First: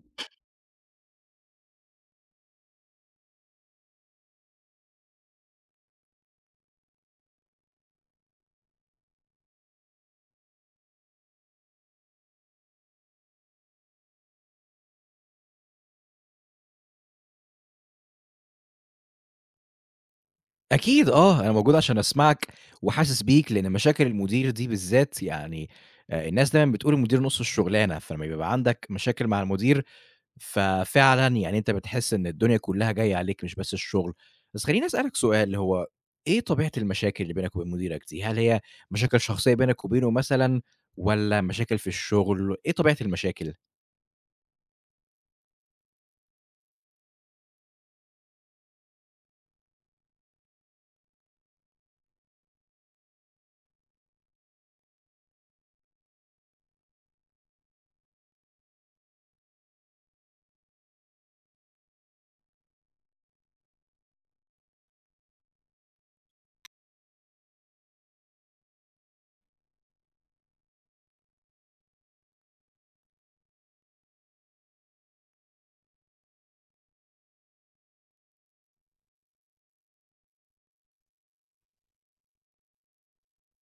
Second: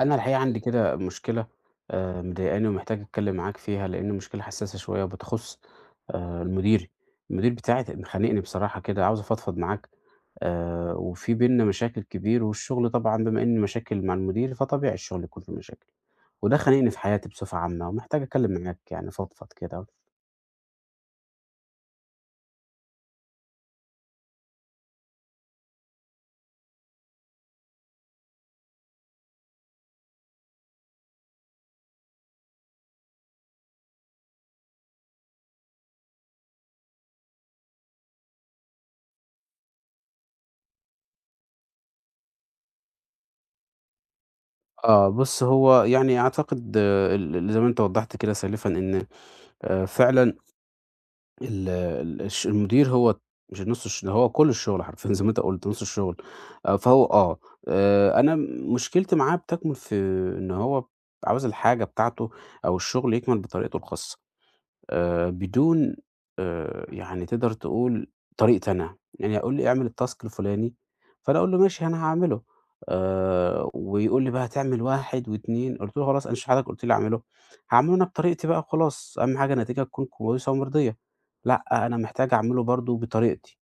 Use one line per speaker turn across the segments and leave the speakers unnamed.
أنا الحقيقة عندي كده مشكلة مضايقاني ومحتاج أتكلم معاك فيها، لأن مشكلة حساسة شوية وبتخص مديري، المدير بتاعي مخانقني بصراحة كده، عاوز أفضفض معاك وفي بيننا مشاكل كبير، والشغل طبعًا بما إن مشاكل مع المدير فطبيعي الشغل يكون فيه مشاكل، وده خانقني في حياتي بصفة عامة، ومحتاج أتكلم معاك يعني أفضفض كده.
أكيد آه، أنا موجود عشان أسمعك وحاسس بيك، لإن مشاكل المدير دي بالذات يعني الناس دايمًا بتقول المدير نُص الشغلانة، فلمّا بيبقى عندك مشاكل مع المدير، ففعلًا يعني أنت بتحس إن الدنيا كلها جاية عليك مش بس الشغل. بس خلّيني أسألك سؤال، اللي هو إيه طبيعة المشاكل اللي بينك وبين مديرك دي؟ هل هي مشاكل شخصية بينك وبينه مثلًا والّا مشاكل في الشغل؟ إيه طبيعة المشاكل؟
آه، بُص هو يعني أعتقد آه، ال ال زي ما أنت وضحت كده سالفًا إن فعلًا ال ال الش المدير هو مش نُص ده هو كل الشغل حرفيًا زي ما أنت قُلت نُص الشغل، فهو آه، أنا مشكلتي معاه بتكمُن في إن هو عاوز الحاجة بتاعته أو الشغل يكمل بطريقته الخاصة. بدون يعني تقدر تقول طريقتي أنا، يعني يقول لي اعمل الtask الفلاني، فأنا أقول له ماشي أنا هاعمله، ويقول لي بقى هتعمل 1، و2، قُلت له خلاص أنا مش حضرتك قُلت لي أعمله، هاعمله أنا بطريقتي بقى وخلاص، أهم حاجة النتيجة تكون كويسة ومرضية، لأ أنا محتاج أعمله برضه بطريقتي،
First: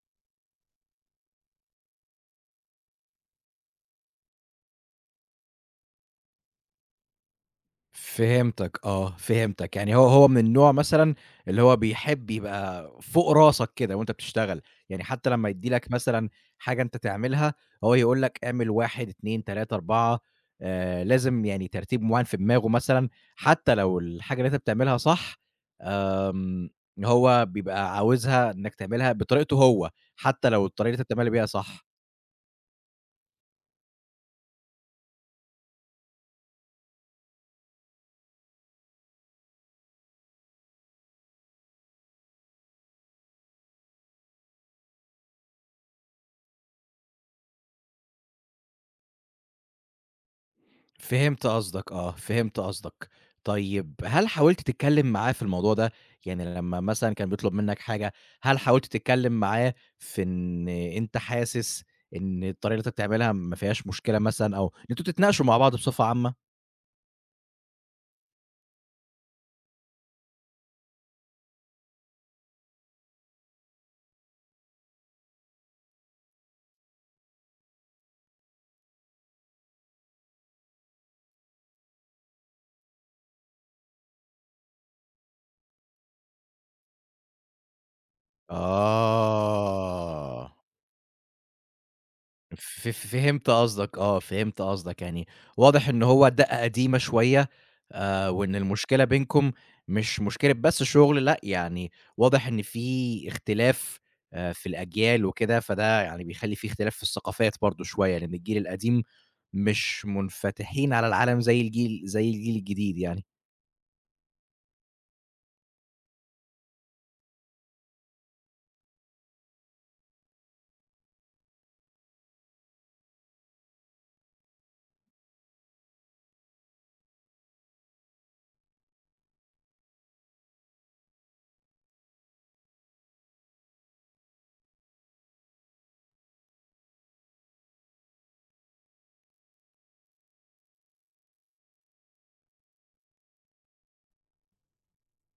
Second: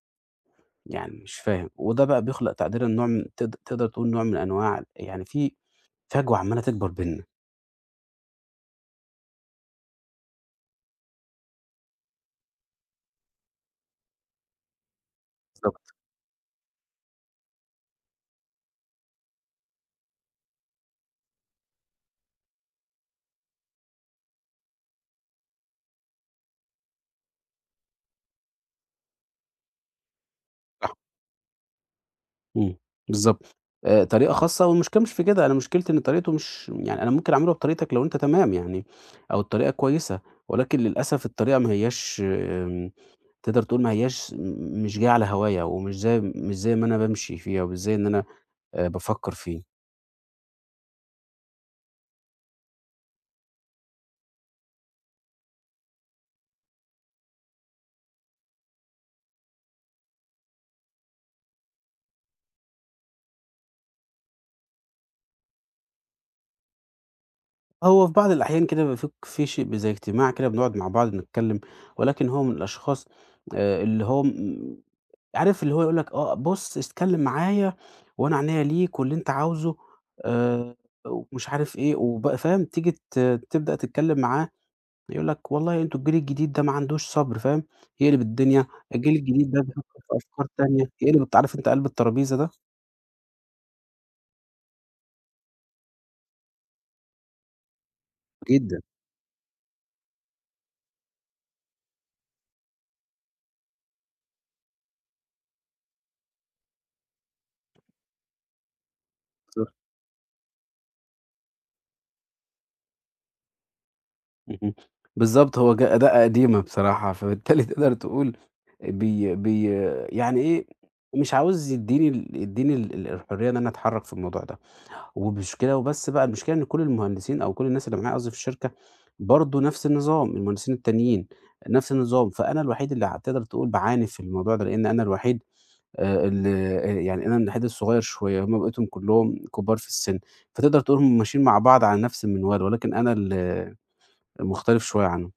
يعني مش فاهم، وده بقى بيخلق تقديرًا نوع من تقدر تقول نوع من أنواع يعني في فجوة عمّالة تكبر بيننا.
فهمتك آه، فهمتك، يعني هو من النوع مثلًا اللي هو بيحب يبقى فوق راسك كده وأنت بتشتغل، يعني حتى لمّا يدّي
بالضبط.
لك مثلًا حاجة أنت تعملها، هو يقول لك اعمل 1، 2، 3، 4 لازم يعني ترتيب معيّن في دماغه مثلًا، حتى لو الحاجة اللي أنت بتعملها صح، آمم، هو بيبقى عاوزها إنك تعملها بطريقته هو، حتى لو الطريقة اللي أنت بتعملها بيها صح.
إمم، بالضبط. طريقة خاصة والمشكلة مش في كده، أنا مشكلتي إن طريقته مش يعني أنا ممكن أعمله بطريقتك لو أنت تمام يعني أو الطريقة كويسة، ولكن للأسف الطريقة ما هياش آمم، تقدر تقول ما هياش مش جاية على هوايا ومش زي مش زي ما أنا بامشي فيها ومش زي إن أنا بافكّر فيه.
فهمت قصدك آه، فهمت قصدك. طيب هل حاولت تتكلّم معاه في الموضوع ده؟ يعني لمّا مثلًا كان بيطلب منّك حاجة، هل حاولت تتكلّم معاه في إن أنت حاسس إن الطريقة اللي أنت بتعملها ما فيهاش مشكلة مثلًا أو إن أنتم تتناقشوا مع بعض بصفة عامة؟
هو في بعض الأحيان كده بيبقى في شيء زي اجتماع كده بنقعد مع بعض نتكلم، ولكن هو من الأشخاص اللي هو عارف اللي هو يقول لك آه بُص اتكلم معايا وأنا عينيا ليك واللي أنت عاوزه آآ ومش عارف إيه، فاهم تيجي تبدأ تتكلم معاه يقول لك والله أنتم الجيل الجديد ده ما عندوش صبر فاهم، يقلب الدنيا، الجيل الجديد ده بيفكر في أفكار
آه.
تانية، يقلب أنت عارف أنت قلب الترابيزة ده؟
فهمت قصدك آه، فهمت قصدك، يعني واضح إن هو دقة قديمة شوية وإن
جدًا.
المشكلة بينكم مش مشكلة بس شغل لأ، يعني واضح إن في اختلاف في الأجيال وكده، فده يعني بيخلّي في اختلاف في الثقافات برضه شوية، لإن الجيل القديم مش منفتحين على العالم زي الجيل الجديد يعني.
اهم. بالضبط، هو أداة قديمة بصراحة، فبالتالي تقدر تقول بي بي يعني إيه، مش عاوز يدّيني ال ال الحرية إن أنا أتحرّك في الموضوع ده، والمشكلة وبس بقى المشكلة إن كل المهندسين أو كل الناس اللي معايا قصدي في الشركة، برضه نفس النظام، المهندسين التانيين نفس النظام، فأنا الوحيد اللي ع تقدر تقول باعاني في الموضوع ده، لإن أنا الوحيد ال يعني أنا الوحيد الصغير شوية، هُم بقيتهم كلّهم كبار في السِن، فتقدر تقول هُم ماشيين مع بعض على نفس المنوال، ولكن أنا المختلف شوية عنهم.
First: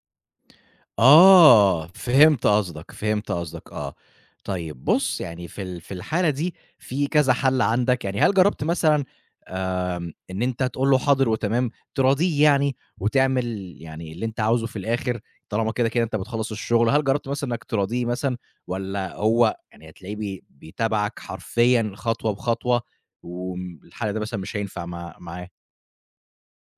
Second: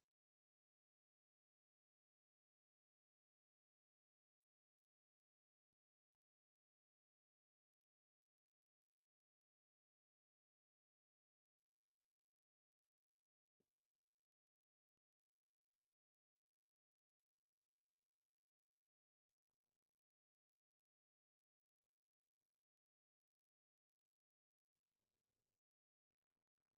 آه، فهمت قصدك، فهمت قصدك آه. طيب بُص، يعني في الحالة دي في كذا حل عندك، يعني هل جرّبت مثلًا إن أنت تقول له حاضر وتمام، تراضيه يعني وتعمل يعني اللي أنت عاوزه في الآخر، طالما كده أنت بتخلّص الشغل، هل جرّبت مثلًا إنك تراضيه مثلًا والّا هو يعني هتلاقيه بيتابعك حرفيًا خطوة بخطوة الحل ده مثلًا مش هينفع معاه؟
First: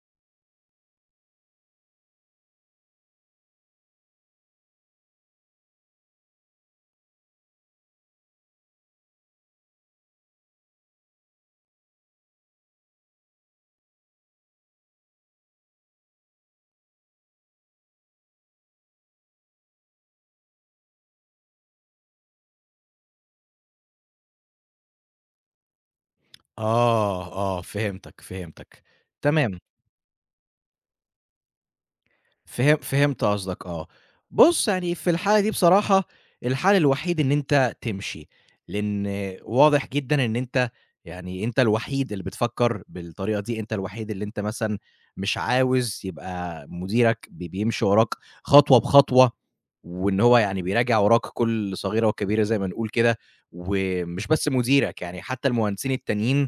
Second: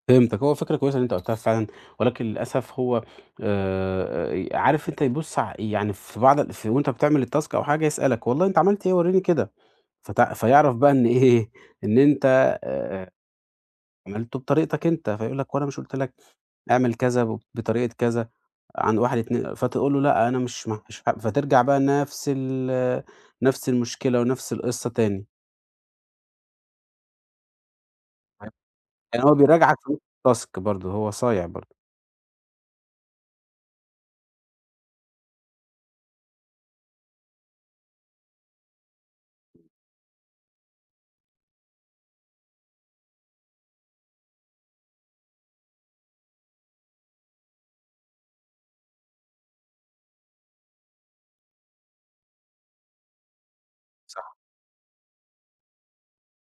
فهمتك، هو فكرة كويسة اللي أنت قُلتها فعلًا، ولكن للأسف هو عارف أنت يبُص ع يعني في بعض ال في وأنت بتعمل الtask أو حاجة يسألك والله أنت عملت إيه ورّيني كده، فيعرف بقى إن إيه، إن أنت آآ، عملته بطريقتك أنت، فيقول لك هو أنا مش قُلت لك اعمل كذا بطريقة كذا عن 1، 2 فتقول له لأ أنا مش مش ح فترجع بقى نفس المشكلة ونفس القصة تاني،
آه، آه، فهمتك، فهمتك.
يعني هو
تمام.
بيراجعك في نُص الtask برضه، هو صايع برضه،
فهمت قصدك آه. بُص، يعني في الحالة دي بصراحة الحل الوحيد إن أنت تمشي، لإن واضح جدًا إن أنت يعني أنت الوحيد اللي بتفكّر بالطريقة دي، أنت الوحيد اللي أنت مثلًا مش عاوز يبقى مديرك بيمشي وراك خطوة بخطوة، وإن هو يعني بيراجع وراك كل صغيرة وكبيرة زي ما نقول كده، ومش
صح،
بس مديرك يعني حتى المهندسين التانيين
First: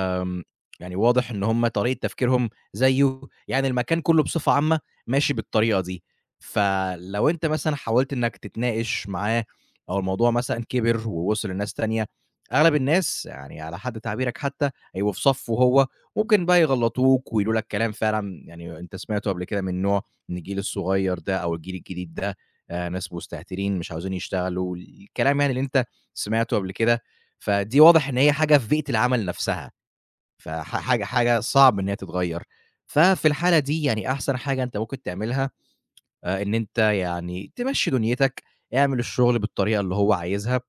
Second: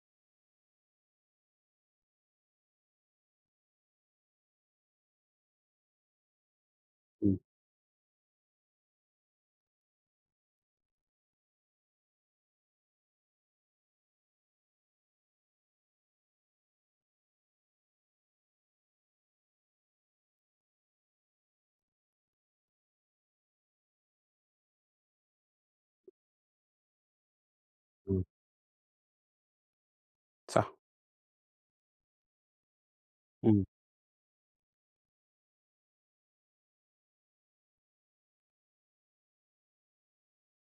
آمم، يعني واضح إن هُم طريقة تفكيرهم زيه، يعني المكان كله بصفة عامة ماشي بالطريقة دي. فلو
إمم،
أنت مثلًا حاولت إنك تتناقش معاه أو الموضوع مثلًا كبر ووصل لناس تانية، أغلب الناس يعني على حد تعبيرك حتى هيبقوا في صفه هو، ممكن بقى يغلطوك ويقولوا لك كلام فعلًا يعني أنت سمعته قبل كده من نوع إن الجيل الصغير ده أو الجيل الجديد ده ناس مستهترين مش عاوزين يشتغلوا، الكلام يعني اللي أنت سمعته قبل كده، فدي واضح إن
إمم،
هي حاجة في بيئة العمل نفسها.
صح،
فح حاجة حاجة صعب إن هي تتغيّر. ففي الحالة
إمم،
دي يعني أحسن حاجة أنت ممكن تعملها، إن أنت يعني تمشّي دنيتك، اعمل الشغل بالطريقة اللي هو عايزها.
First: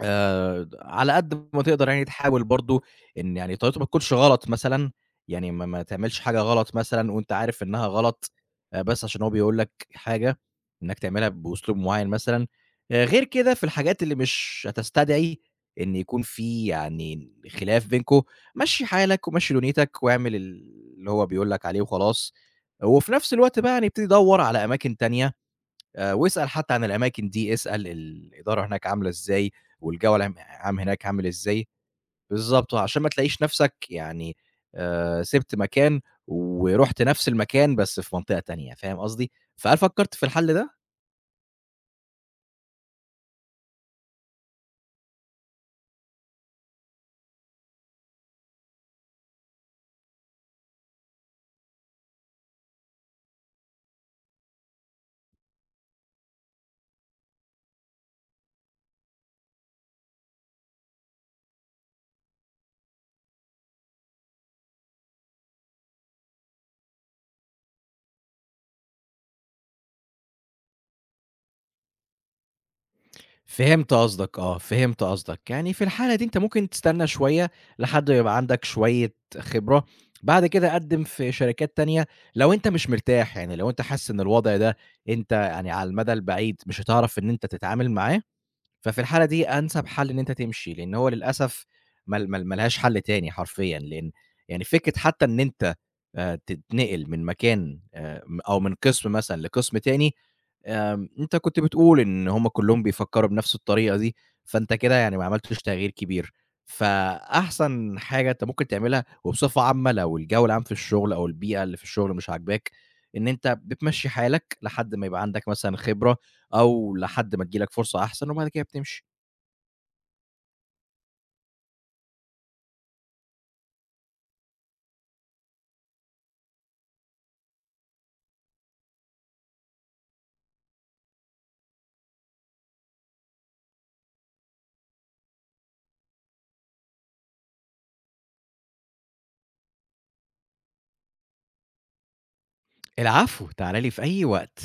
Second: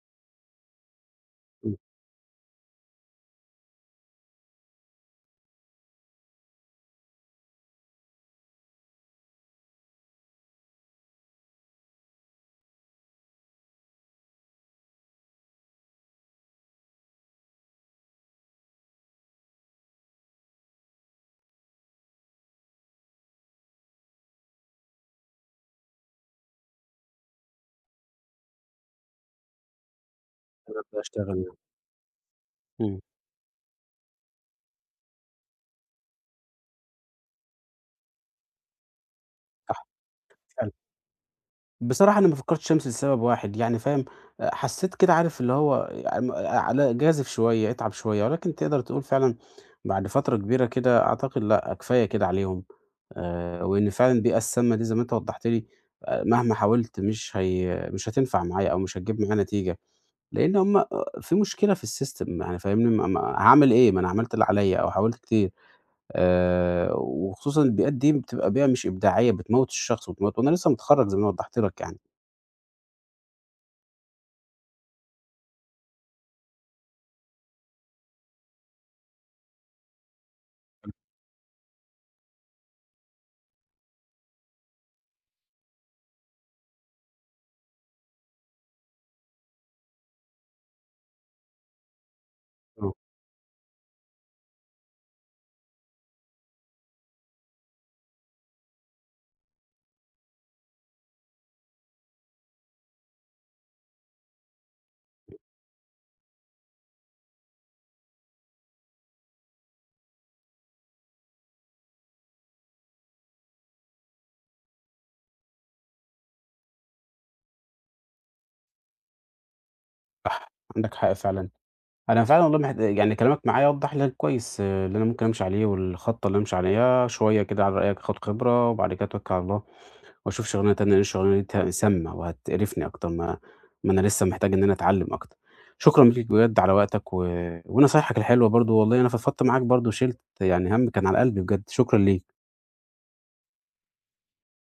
على قد ما
إمم.
تقدر يعني تحاول برضه إن يعني طريقته ما تكونش غلط مثلًا، يعني ما تعملش حاجة غلط مثلًا وأنت عارف إنها غلط، بس عشان هو بيقول لك حاجة إنّك تعملها بأسلوب معيّن مثلًا. غير كده في الحاجات اللي مش هتستدعي إن يكون في يعني خلاف بينكم، مشّي حالك ومشّي دنيتك واعمل اللي هو بيقول لك عليه وخلاص. وفي نفس الوقت بقى يعني ابتدي دَوّر على أماكن تانية واسأل حتى عن الأماكن دي، اسأل الإدارة هناك عاملة إزاي، والجو العام هناك عامل
باشتغل يعني،
إزاي، بالضبط،
إمم،
عشان ما تلاقيش نفْسك يعني سِبت مكان ورُحت نفْس المكان بس في منطقة تانية، فاهم قصدي؟ فهل
صح
فكّرت في الحل ده؟
فعلًا. بصراحة أنا ما فكّرتش أمشي لسبب واحد يعني فاهم، حسّيت كده عارف اللي هو على جازف شوية، اتعب شوية، ولكن تقدر تقول فعلًا بعد فترة كبيرة كده أعتقد لأ، كفاية كده عليهم، وإن فعلًا البيئة السامة دي زي ما أنت وضّحت لي مهما حاولت مش هتنفع معايا أو مش هتجيب معايا نتيجة، لإن هم في مشكلة في السيستم يعني فاهمني، ما هاعمل إيه؟ ما أنا عملت اللي عليّا أو حاولت كتير. وخصوصًا البيئات دي بتبقى بيئة مش إبداعية، بتموّت الشخص وبتموّت وأنا لسه متخرّج زي ما وضّحت لك يعني.
فهمت قصدك آه، فهمت قصدك، يعني في الحالة دي أنت ممكن تستنى شوية لحد ما يبقى عندك شوية خبرة، بعد كده قدّم في شركات تانية لو أنت مش مرتاح، يعني لو أنت حاسس إن الوضع ده أنت يعني على المدى البعيد مش هتعرف إن أنت تتعامل معاه ففي الحالة دي أنسب حل إن أنت تمشي، لإن هو للأسف مال مال ما لهاش
آه،
حل تاني حرفيًا، لإن يعني فكرة حتى إن أنت تتنقل من مكان م أو من قسم مثلًا لقسم تاني، أنت كنت بتقول إن هم كلّهم بيفكّروا بنفس الطريقة دي، فأنت كده يعني ما عملتش تغيير كبير. فأحسن حاجة أنت ممكن تعملها وبصفة عامة لو الجو العام في الشغل أو البيئة اللي في الشغل مش عاجباك، إن أنت بتمشّي حالك لحد ما يبقى عندك مثلًا خبرة أو لحد ما تيجي لك فرصة أحسن وبعد كده بتمشي.
صح، عندك حق فعلًا. أنا فعلًا والله يعني كلامك معايا وضّح لي كويس آه، اللي أنا ممكن أمشي عليه والخطة اللي أمشي عليها، شوية كده على رأيك آخُد خبرة وبعد كده أتوكّل على الله وأشوف شغلانة تانية، لإن الشغلانة دي سامّة وهتقرفني أكتر ما أنا لسه محتاج إن أنا أتعلّم أكتر. شكرًا ليك بجد على وقتك و ونصايحك الحلوة برضه، والله أنا فضفضت معاك برضه وشِلت يعني هَم كان على قلبي بجد، شكرًا ليك.
العفو، تعالَ لي في أي وقت.